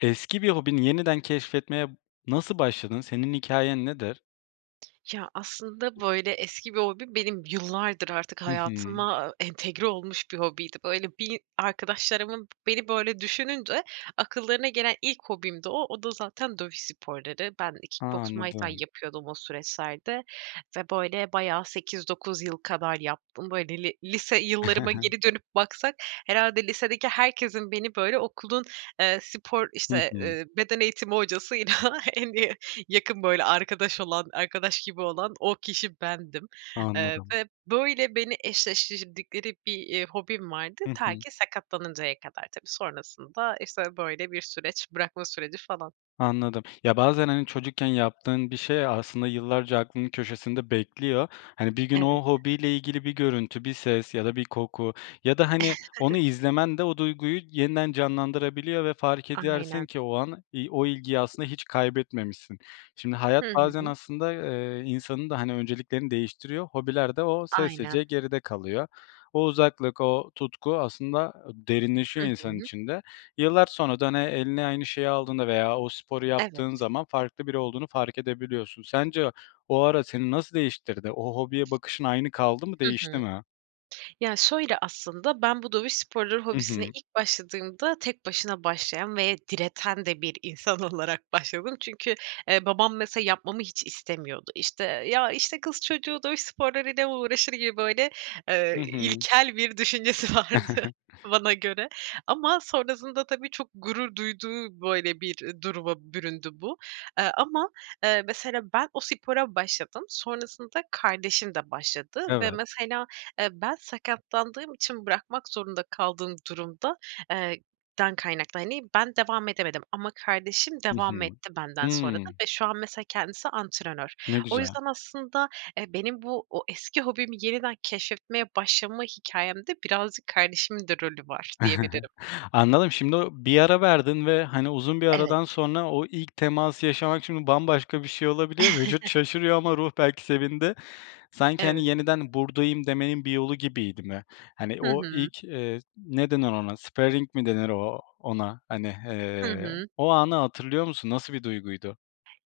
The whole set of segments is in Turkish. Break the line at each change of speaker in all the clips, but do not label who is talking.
Eski bir hobini yeniden keşfetmeye nasıl başladın? Senin hikâyen nedir?
Ya, aslında, böyle, eski bir hobim benim yıllardır artık
Hı hı.
hayatıma entegre olmuş bir hobiydi. Böyle, bir arkadaşlarımın beni, böyle, düşününce akıllarına gelen ilk hobimdi o. O da zaten dövüş sporları. Ben
A!
kick boks, muay thai
Anladım.
yapıyordum o süreçlerde ve böyle bayağı 8-9 yıl kadar yaptım. Böyle li lise yıllarıma geri dönüp baksak herhâlde lisedeki herkesin beni, böyle, okulun, eee, spor,
Hı
işte,
hı.
eee, beden eğitimi hocasıyla en iyi yakın böyle arkadaş olan arkadaş gibi olan o kişi bendim. Eee,
Anladım.
ve böyle beni eşleştirdikleri bir, eee, hobim vardı.
Hı
Ta
hı.
ki sakatlanıncaya kadar tabii. Sonrasında, işte, böyle bir süreç bırakma süreci falan.
Anladım. Ya, bazen, hani, çocukken yaptığın bir şey aslında yıllarca aklının köşesinde bekliyor. Hani, bir gün
Evet.
o hobiyle ilgili bir görüntü, bir ses ya da bir koku ya da, hani, onu izlemen de o duyguyu yeniden canlandırabiliyor ve fark edersin
Aynen
ki o an i o ilgiyi aslında hiç kaybetmemişsin. Şimdi
Hı
hayat bazen
hı.
aslında, eee, insanın da, hani, önceliklerini değiştiriyor, hobiler de o
Aynen.
sessizce geride kalıyor. O uzaklık, o tutku aslında
Hı
derinleşiyor insanın
hı.
içinde. Yıllar sonra da, hani, eline aynı şeyi aldığında veya o sporu yaptığın
Evet.
zaman farklı biri olduğunu fark edebiliyorsun. Sence o ara seni nasıl değiştirdi? O hobiye bakışın aynı kaldı mı,
Hı
değişti
hı.
mi?
Ya şöyle aslında: Ben bu dövüş sporları
Hı
hobisine
hı.
ilk başladığımda tek başına başlayan ve direten de bir insan olarak başladım. Çünkü, eee, babam mesela yapmamı hiç istemiyordu. İşte, ya, işte, "Kız çocuğu dövüş sporlarıyla uğraşır mı!" gibi böyle,
Hı
eee,
hı.
ilkel bir düşüncesi vardı bana göre ama sonrasında tabii, çok gurur duyduğu, böyle, bir duruma büründü bu. Eee, ama, eee, mesela ben o spora başladım. Sonrasında kardeşim de başladı ve
Evet.
mesela, eee, ben sakatlandığım için bırakmak zorunda kaldığım durumda, eee, dan kaynaklı hani, ben devam edemedim ama kardeşim
Hı
devam
hı.
etti benden sonra
Hıı.
ve şu an mesela kendisi antrenör.
Ne
O
güzel.
yüzden aslında, eee, benim bu, o, eski hobimi yeniden keşfetmeye başlama hikâyemde birazcık kardeşimin de rolü var, diyebilirim.
Anladım, şimdi o bir ara verdin ve, hani, uzun bir
Evet.
aradan sonra o ilk teması yaşamak şimdi bambaşka bir şey olabiliyor. Vücut şaşırıyor ama ruh belki sevindi. Sanki,
Evet.
hani, "Yeniden buradayım." demenin bir yolu gibiydi mi? Hani,
Hı
o
hı.
ilk, eee, ne denir ona, sparing mi denir o ona, hani,
Hı
hee,
hı.
o anı hatırlıyor musun nasıl bir duyguydu?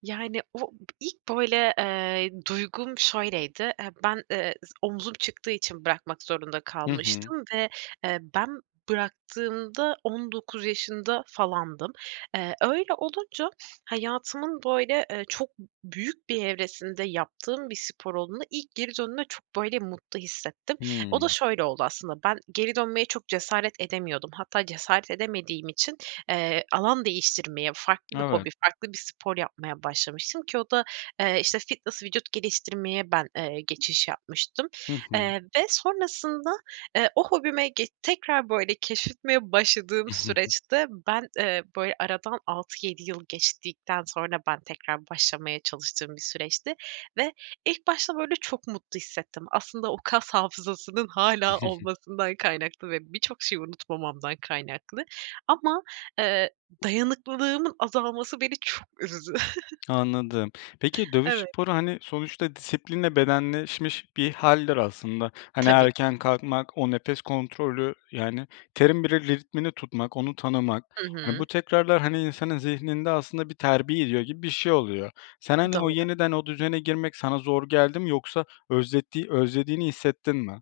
Yani, o b ilk, böyle, eee, duygum şöyleydi. Eee, ben, eee, z omzum çıktığı için bırakmak zorunda
Hı hı.
kalmıştım ve, eee, ben bıraktığımda 19 yaşında falandım. Eee, öyle olunca hayatımın, böyle, eee, çok b büyük bir evresinde yaptığım bir spor olduğundan ilk geri döndüğümde çok, böyle, mutlu hissettim. O da
Hımm.
şöyle oldu aslında ben geri dönmeye çok cesaret edemiyordum. Hatta cesaret edemediğim için, eee, alan değiştirmeye farklı bir hobi
Evet.
farklı bir spor yapmaya başlamıştım ki o da, eee, işte, fitness, vücut geliştirmeye ben, eee, geçiş yapmıştım.
Hı hı.
Eee, ve sonrasında, eee, o hobime ge tekrar, böyle, keşfetmeye başladığım süreçte ben, eee, böyle, aradan 6-7 yıl geçtikten sonra ben tekrar başlamaya çalıştığım bir süreçti ve ilk başta, böyle, çok mutlu hissettim. Aslında o kas hafızasının hâlâ olmasından kaynaklı ve birçok şeyi unutmamamdan kaynaklı ama, eee, dayanıklığımın azalması beni çok üzdü.
Anladım. Peki dövüş
Evet.
sporu, hani, sonuçta disiplinle bedenleşmiş bir hâldir aslında. Hani,
Tabii.
erken kalkmak, o nefes kontrolü, yani, terin bile ritmini tutmak, onu tanımak,
Hı
hani, bu
hı.
tekrarlar, hani, insanın zihninde aslında bir terbiye ediyor gibi bir şey oluyor. Sen, hani, o
Doğru.
yeniden o düzene girmek sana zor geldi mi yoksa özlettiği özlediğini hissettin mi?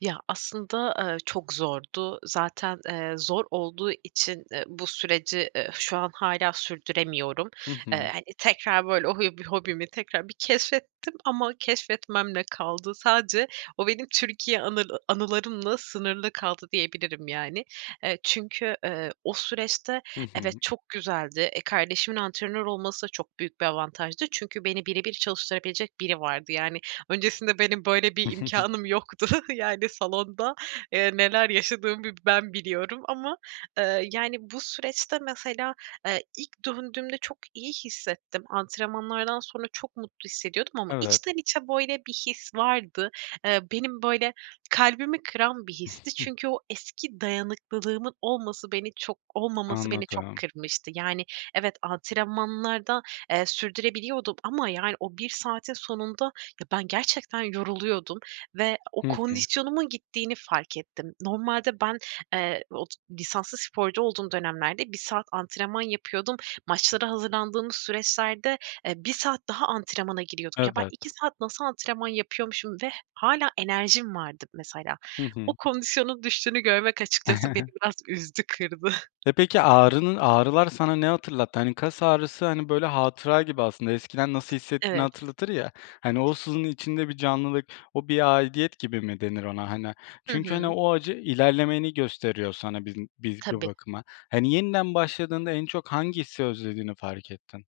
Ya, aslında, eee, çok zordu. Zaten, eee, zor olduğu için, eee, bu süreci, eee, şu an hâlâ sürdüremiyorum.
Hı hı.
Eee, hani, tekrar, böyle, o hü bü hobimi tekrar bir keşfettim ama keşfetmemle kaldı. Sadece o benim Türkiye anıl anılarımla sınırlı kaldı, diyebilirim yani. Eee, çünkü, eee, o süreçte,
Hı
evet,
hı.
çok güzeldi. E, kardeşimin antrenör olması çok büyük bir avantajdı. Çünkü beni bire bir çalıştırabilecek biri vardı. Yani, öncesinde benim böyle bir imkânım yoktu. Yani, salonda, eee, neler yaşadığımı bir ben biliyorum ama, ııı, yani, bu süreçte mesela, eee, ilk döndüğümde çok iyi hissettim. Antrenmanlardan sonra çok mutlu hissediyordum ama
Evet.
içten içe böyle bir his vardı. Eee, benim, böyle, kalbimi kıran bir histi. Çünkü o eski dayanıklılığımın olması, beni çok olmaması beni çok
Anladım.
kırmıştı. Yani, evet antrenmanlarda, eee, sürdürebiliyordum ama yani o 1 saatin sonunda ya, ben gerçekten yoruluyordum ve o
Hı hı.
kondisyonumun gittiğini fark ettim. Normalde ben, eee, ot lisanslı sporcu olduğum dönemlerde 1 saat antrenman yapıyordum. Maçlara hazırlandığımız süreçlerde, eee, 1 saat daha antrenmana giriyorduk. Ya, ben
Evet.
2 saat nasıl antrenman yapıyormuşum ve hâlâ enerjim vardı mesela.
Hı
O
hı.
kondisyonun düştüğünü görmek açıkçası beni biraz üzdü, kırdı.
E, peki ağrının ağrılar sana ne hatırlattı? Hani, kas ağrısı, hani, böyle, hatıra gibi aslında, eskiden nasıl hissettiğini
Evet.
hatırlatır ya. Hani, o sızının içinde bir canlılık, o bir aidiyet gibi mi denir ona, hani?
Hı
Çünkü, hani,
hı.
o acı ilerlemeni gösteriyor sana biz m biz bir
Tabii.
bakıma. Hani, yeniden başladığında en çok hangisi özlediğini fark ettin.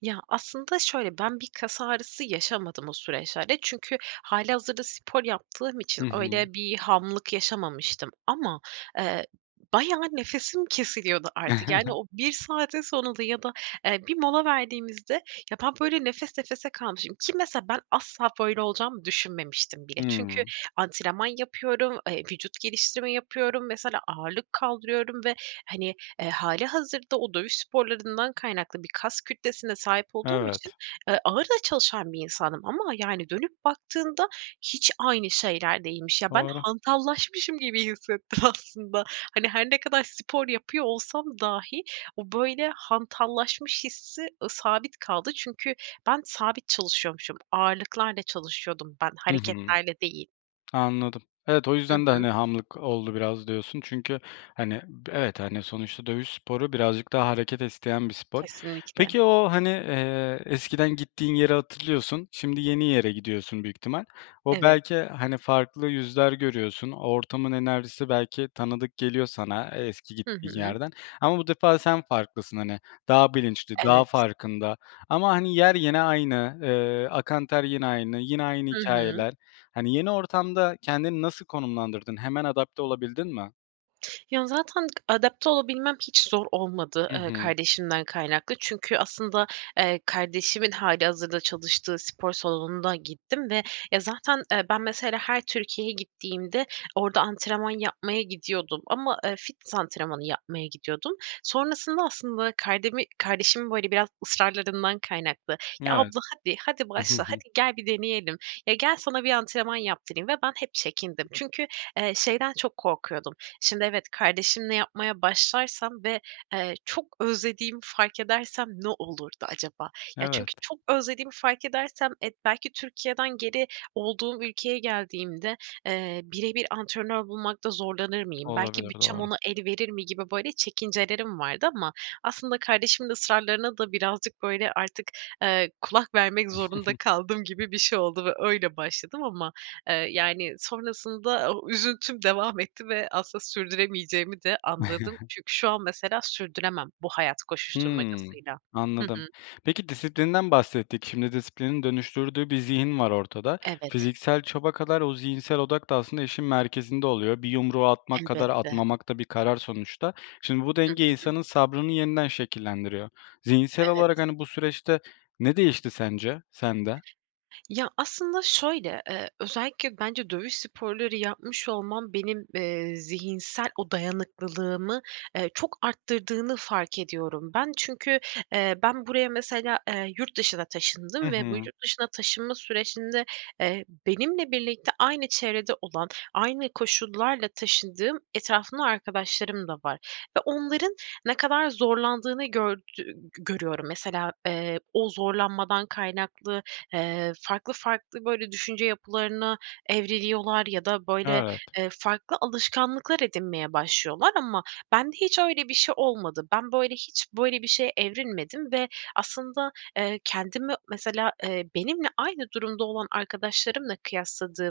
Ya, aslında şöyle: Ben bir kas ağrısı yaşamadım o süreçlerde. Çünkü hâlihazırda spor yaptığım
Hı
için
hı.
öyle bir hamlık yaşamamıştım ama, eee, b bayağı nefesim kesiliyordu artık. Yani, o 1 saatin sonunda ya da, eee, bir mola verdiğimizde ya, ben, böyle, nefes nefese kalmışım ki mesela ben asla böyle olacağımı düşünmemiştim bile. Çünkü
Hımm.
antrenman yapıyorum, eee, vücut geliştirme yapıyorum, mesela ağırlık kaldırıyorum ve, hani, eee, hâlihazırda o dövüş sporlarından kaynaklı bir kas kütlesine sahip olduğum için,
Evet.
eee, ağır da çalışan bir insandım ama, yani, dönüp baktığında hiç aynı şeyler değilmiş. Ya, ben
Doğru.
hantallaşmışım gibi hissettim aslında. Hani, her ne kadar spor yapıyor olsam dahi o, böyle, hantallaşmış hissi, ııı, sabit kaldı. Çünkü ben sabit çalışıyormuşum. Ağırlıklarla çalışıyordum ben,
Hı hı.
hareketlerle değil.
Anladım. Evet, o
Hı
yüzden de,
hı.
hani, hamlık oldu biraz diyorsun çünkü hani b evet, hani, sonuçta dövüş sporu birazcık daha hareket isteyen bir spor.
Kesinlikle.
Peki o, hani, eee, eskiden gittiğin yeri hatırlıyorsun, şimdi yeni yere gidiyorsun büyük ihtimal. O
Evet.
belki, eee, hani, farklı yüzler görüyorsun, o ortamın enerjisi belki tanıdık geliyor sana, eee, eski
Hı
gittiğin
hı.
yerden ama bu defa sen farklısın, hani, daha bilinçli, daha
Evet.
farkında ama, hani, yer yine aynı, eee, akan ter yine aynı, yine aynı
Hı hı.
hikâyeler. Hani, yeni ortamda kendini nasıl konumlandırdın? Hemen adapte olabildin mi?
Ya zaten adapte olabilmem hiç zor olmadı,
Hı
eee,
hı.
kardeşimden kaynaklı çünkü aslında, eee, kardeşimin hâlihazırda çalıştığı spor salonunda gittim ve ya zaten, eee, ben mesela her Türkiye'ye gittiğimde orada antrenman yapmaya gidiyordum ama, eee, fitness antrenmanı yapmaya gidiyordum. Sonrasında aslında kardemi kardeşimin böyle biraz ısrarlarından kaynaklı. Ya,
Evet.
abla hadi. Hadi başla, hadi gel, bir deneyelim. Ya, gel, sana bir antrenman yaptırayım ve ben hep çekindim. Çünkü, eee, şeyden çok korkuyordum, şimdi evet kardeşimle yapmaya başlarsam ve, eee, çok özlediğimi fark edersem ne olurdu acaba? Ya
Evet.
çünkü çok özlediğimi fark edersem, eee, belki Türkiye'den geri olduğum ülkeye geldiğimde, eee, bire bir antrenör bulmakta zorlanır mıyım, belki
Olabilir,
bütçem
doğru.
ona el verir mi gibi böyle çekincelerim vardı ama aslında kardeşimin ısrarlarına da birazcık böyle artık, eee, kulak vermek zorunda kaldım gibi bir şey oldu ve öyle başladım. Ama, eee, yani sonrasında o üzüntüm devam etti ve aslında sürdüremeyeceğimi de anladım. Çünkü şu an mesela sürdüremem bu hayat
Hı.
koşuşturmacasıyla. Hı
Anladım.
hı.
Peki disiplinden bahsettik. Şimdi disiplinin dönüştürdüğü bir zihin var ortada.
Evet.
Fiziksel çaba kadar o zihinsel odak da aslında işin merkezinde oluyor, bir yumruğu atmak kadar
Elbette.
atmamak da bir karar sonuçta. Şimdi bu
Hı
denge
hı.
insanın sabrını yeniden şekillendiriyor. Zihinsel olarak
Evet.
hani bu süreçte ne değişti sence sende?
Ya aslında şöyle, eee, özellikle bence dövüş sporları yapmış olmam benim, eee, zihinsel o dayanıklılığımı, eee, çok arttırdığını fark ediyorum ben. Çünkü, eee, ben buraya mesela, eee, yurt dışına
Hı
taşındım ve bu
hı.
yurt dışına taşınma sürecinde, eee, benimle birlikte aynı çevrede olan, aynı koşullarla taşındığım etrafımda arkadaşlarım da var ve onların ne kadar zorlandığını gördü g görüyorum. Mesela, eee, o zorlanmadan kaynaklı, eee, farklı farklı böyle düşünce yapılarına evriliyorlar ya da böyle,
Evet.
eee, farklı alışkanlıklar edinmeye başlıyorlar ama bende hiç öyle bir şey olmadı. Ben böyle hiç böyle bir şeye evrilmedim ve aslında, eee, kendimi mesela, eee, benimle aynı durumda olan arkadaşlarımla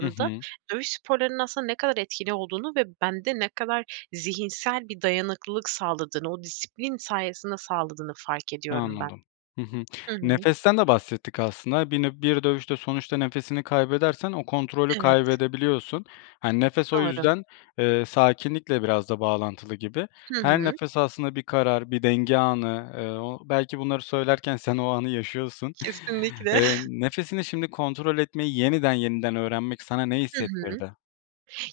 Hı hı.
dövüş sporlarının aslında ne kadar etkili olduğunu ve bende ne kadar zihinsel bir dayanıklılık sağladığını, o disiplin sayesinde sağladığını fark ediyorum ben.
Anladım. Hı hı,
Hı hı.
nefesten de bahsettik aslında. Bir nö bir dövüşte sonuçta nefesini kaybedersen o kontrolü
Evet.
kaybedebiliyorsun. Hani nefes o
Doğru.
yüzden, eee, sakinlikle biraz da bağlantılı gibi.
Hı
Her
hı.
nefes aslında bir karar, bir denge anı, eee, o belki bunları söylerken sen o anı yaşıyorsun.
Kesinlikle.
Eee, nefesini şimdi kontrol etmeyi yeniden, yeniden öğrenmek sana ne
Hı hı.
hissettirdi?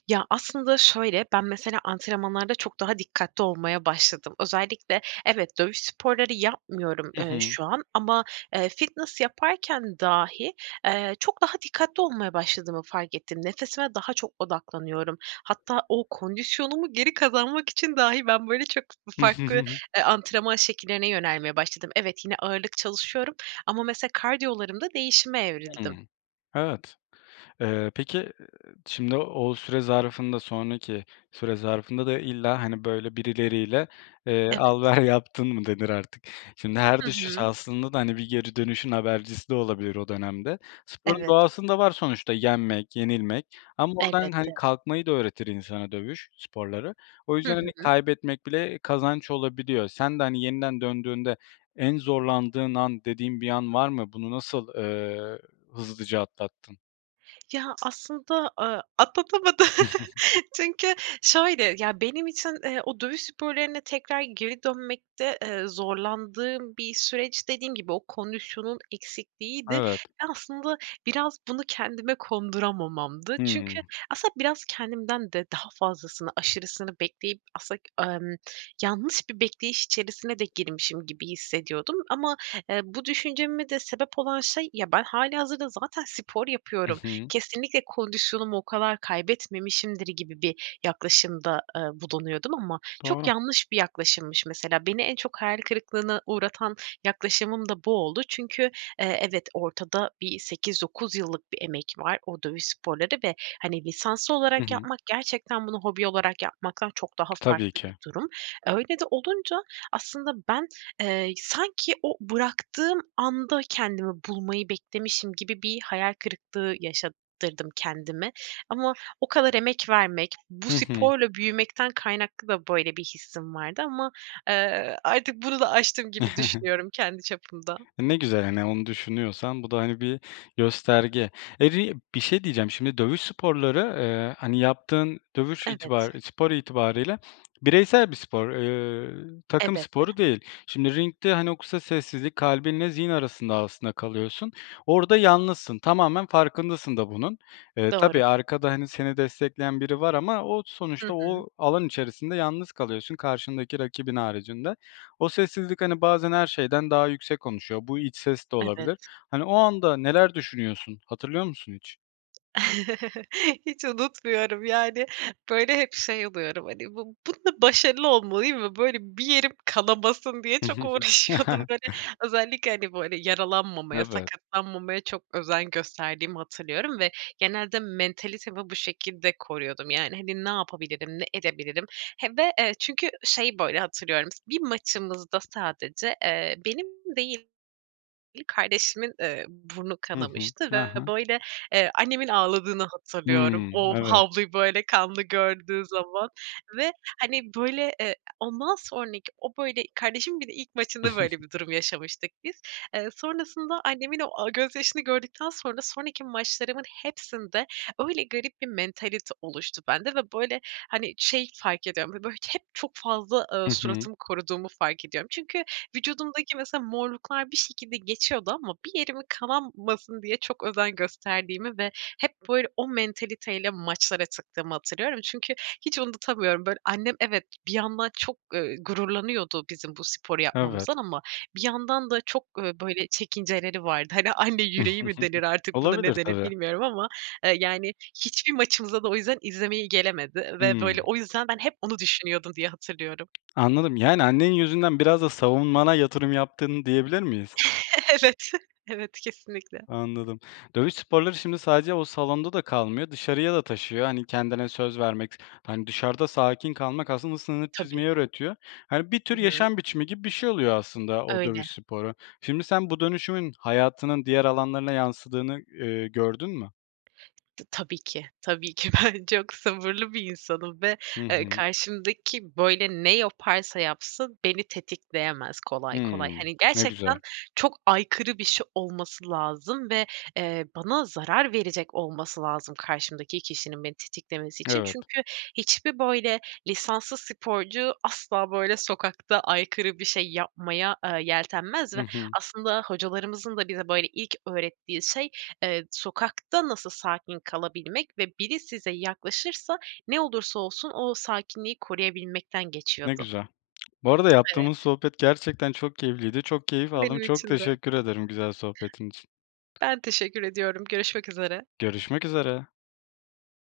Ya aslında şöyle, ben mesela antrenmanlarda çok daha dikkatli olmaya başladım. Özellikle, evet dövüş sporları yapmıyorum,
Hı
eee,
hı.
şu an ama, eee, fitness yaparken dahi, eee, çok daha dikkatli olmaya başladığımı fark ettim. Nefesime daha çok odaklanıyorum. Hatta o kondisyonumu geri kazanmak için dahi ben böyle çok f farklı, eee, antrenman şekillerine yönelmeye başladım. Evet, yine ağırlık çalışıyorum ama mesela kardiyolarımda değişime
Hı.
evrildim.
Evet, eee, peki şimdi o süre zarfında, sonraki süre zarfında da illa hani böyle birileriyle, eee, al
Evet.
ver yaptın mı denir artık. Şimdi her
Hı
düşüş
hı.
aslında da hani bir geri dönüşün habercisi de olabilir o dönemde. Sporun
Evet.
doğasında var sonuçta, yenmek, yenilmek ama oradan hani
Elbette.
kalkmayı da öğretir insana dövüş sporları. O
Hı
yüzden hani
hı.
kaybetmek bile kazanç olabiliyor. Sen de hani yeniden döndüğünde en zorlandığın an dediğin bir an var mı? Bunu nasıl, eee, hızlıca atlattın?
Ya, aslında, ııı, atlatamadım. Çünkü şöyle, ya, benim için, ııı, o dövüş sporlarına tekrar geri dönmekte, ııı, zorlandığım bir süreç dediğim gibi o kondisyonun eksikliğiydi. Ve
Evet.
aslında biraz bunu kendime konduramamamdı.
Hıı.
Çünkü aslında biraz kendimden de daha fazlasını, aşırısını bekleyip, aslında ımm, yanlış bir bekleyiş içerisine de girmişim gibi hissediyordum ama, eee, bu düşünceme de sebep olan şey, ya, ben hâlihazırda zaten spor
Hı
yapıyorum,
hı.
kesinlikle kondisyonumu o kadar kaybetmemişimdir gibi bir yaklaşımda, ııı, bulunuyordum ama çok
Doğru.
yanlış bir yaklaşımmış. Mesela beni en çok hayal kırıklığına uğratan yaklaşımım da bu oldu. Çünkü, eee, evet ortada bir 8-9 yıllık bir emek var, o dövüş sporları ve, hani, lisanslı
Hı
olarak
hı.
yapmak gerçekten bunu hobi olarak yapmaktan çok daha
Tabii
farklı
ki.
bir durum. Öyle de olunca aslında ben, eee, sanki o bıraktığım anda kendimi bulmayı beklemişim gibi bir hayal kırıklığı yaşattırdım kendime ama o kadar emek vermek, bu
Hı hı.
sporla büyümekten kaynaklı da böyle bir hissim vardı ama, eee, artık bunu da aştım gibi düşünüyorum kendi çapımda.
Ne güzel. Hani, onu düşünüyorsan bu da, hani, bir gösterge. [unintelligible] bir şey diyeceğim. Şimdi dövüş sporları, ııı, hani, yaptığın dövüş
Evet.
itibari spor itibarı ile bireysel bir spor, eee, takım
Elbette.
sporu değil. Şimdi ringde, hani, o kısa sessizlik, kalbinle zihin arasında aslında kalıyorsun, orada yalnızsın, tamamen farkındasın da bunun. Iıı,
Doğru.
tabii arkada, hani, seni destekleyen biri var ama o
Hı
sonuçta
hı.
o alan içerisinde yalnız kalıyorsun karşındaki rakibin haricinde. O sessizlik, hani, bazen her şeyden daha yüksek konuşuyor, bu iç ses de olabilir.
Evet.
Hani, o anda neler düşünüyorsun, hatırlıyor musun hiç?
Hiç unutmuyorum, yani, böyle, hep şey oluyorum, hani, bu bunda başarılı olmalıyım ve, böyle, bir yerim kanamasın diye çok uğraşıyordum. Hani, özellikle, hani, böyle, yaralanmamaya,
Evet.
sakatlanmamaya çok özen gösterdiğimi hatırlıyorum ve genelde mentalitemi bu şekilde koruyordum. Yani, hani, ne yapabilirim, ne edebilirim he ve, eee, çünkü şey, böyle, hatırlıyorum, bir maçımızda sadece, eee, benim değil, kardeşimin, eee, burnu
Hı hı.
kanamıştı
Ha
ve,
ha.
böyle, eee, annemin ağladığını hatırlıyorum.
Hımm.
O
Evet.
havluyu böyle kanlı gördüğü zaman ve, hani, böyle, eee, ondan sonraki o, böyle, kardeşimin bir de ilk maçında böyle bir durum yaşamıştık biz. Eee, sonrasında annemin o, aaa, gözyaşını gördükten sonra sonraki maçlarımın hepsinde öyle garip bir mentalite oluştu bende ve, böyle, hani, şey fark ediyorum, b böyle, hep çok fazla,
Hı
ııı,
hı.
suratımı koruduğumu fark ediyorum. Çünkü vücudumdaki mesela morluklar bir şekilde geçiyordu ama bir yerim kanamasın diye çok özen gösterdiğimi ve hep böyle o mentalite ile maçlara çıktığımı hatırlıyorum. Çünkü hiç unutamıyorum, böyle, annem evet bir yandan çok, ııı, gururlanıyordu bizim bu sporu
Evet.
yapmamızdan ama bir yandan da çok, ııı, böyle, çekinceleri vardı, hani, anne yüreği mi denir artık buna
Olabilir
ne denir
tabii.
bilmiyorum ama, eee, yani, hiçbir maçımıza da o yüzden izlemeye gelemedi ve,
Hımm.
böyle, o yüzden ben hep bunu düşünüyordum diye hatırlıyorum.
Anladım, yani annen yüzünden biraz da savunmana yatırım yaptın diyebilir miyiz?
Evet, evet, kesinlikle.
Anladım. Dövüş sporları şimdi sadece o salonda da kalmıyor, dışarıya da taşıyor, hani, kendine söz vermek, s hani, dışarıda sakin kalmak aslında sınır
Tabii.
çizmeyi öğretiyor. Hani, bir
Hı
tür
hı.
yaşam biçimi gibi bir şey oluyor aslında o
Öyle.
dövüş sporu. Şimdi sen bu dönüşümün hayatının diğer alanlarına yansıdığını, ııı, gördün mü?
T tabii ki. Tabii ki. Ben çok sabırlı bir insanım ve,
Hı
eee,
hı.
karşımdaki, böyle, ne yaparsa yapsın beni tetikleyemez kolay
Hıı.
kolay. Hani,
Ne güzel.
gerçekten çok aykırı bir şey olması lazım ve, eee, bana zarar verecek olması lazım karşımdaki kişinin beni tetiklemesi için.
Evet.
Çünkü hiçbir, böyle, lisanslı sporcu asla böyle sokakta aykırı bir şey yapmaya, ııı, yeltenmez
Hı
ve
hı.
aslında hocalarımızın da bize, böyle, ilk öğrettiği şey, eee, sokakta nasıl sakin kalabilmek ve biri size yaklaşırsa ne olursa olsun o sakinliği koruyabilmekten
Ne
geçiyordu.
güzel. Bu arada
Evet.
yaptığımız sohbet gerçekten çok keyifliydi, çok keyif aldım,
Benim
çok
için de.
teşekkür ederim güzel sohbetin için.
Ben teşekkür ediyorum. Görüşmek üzere.
Görüşmek üzere.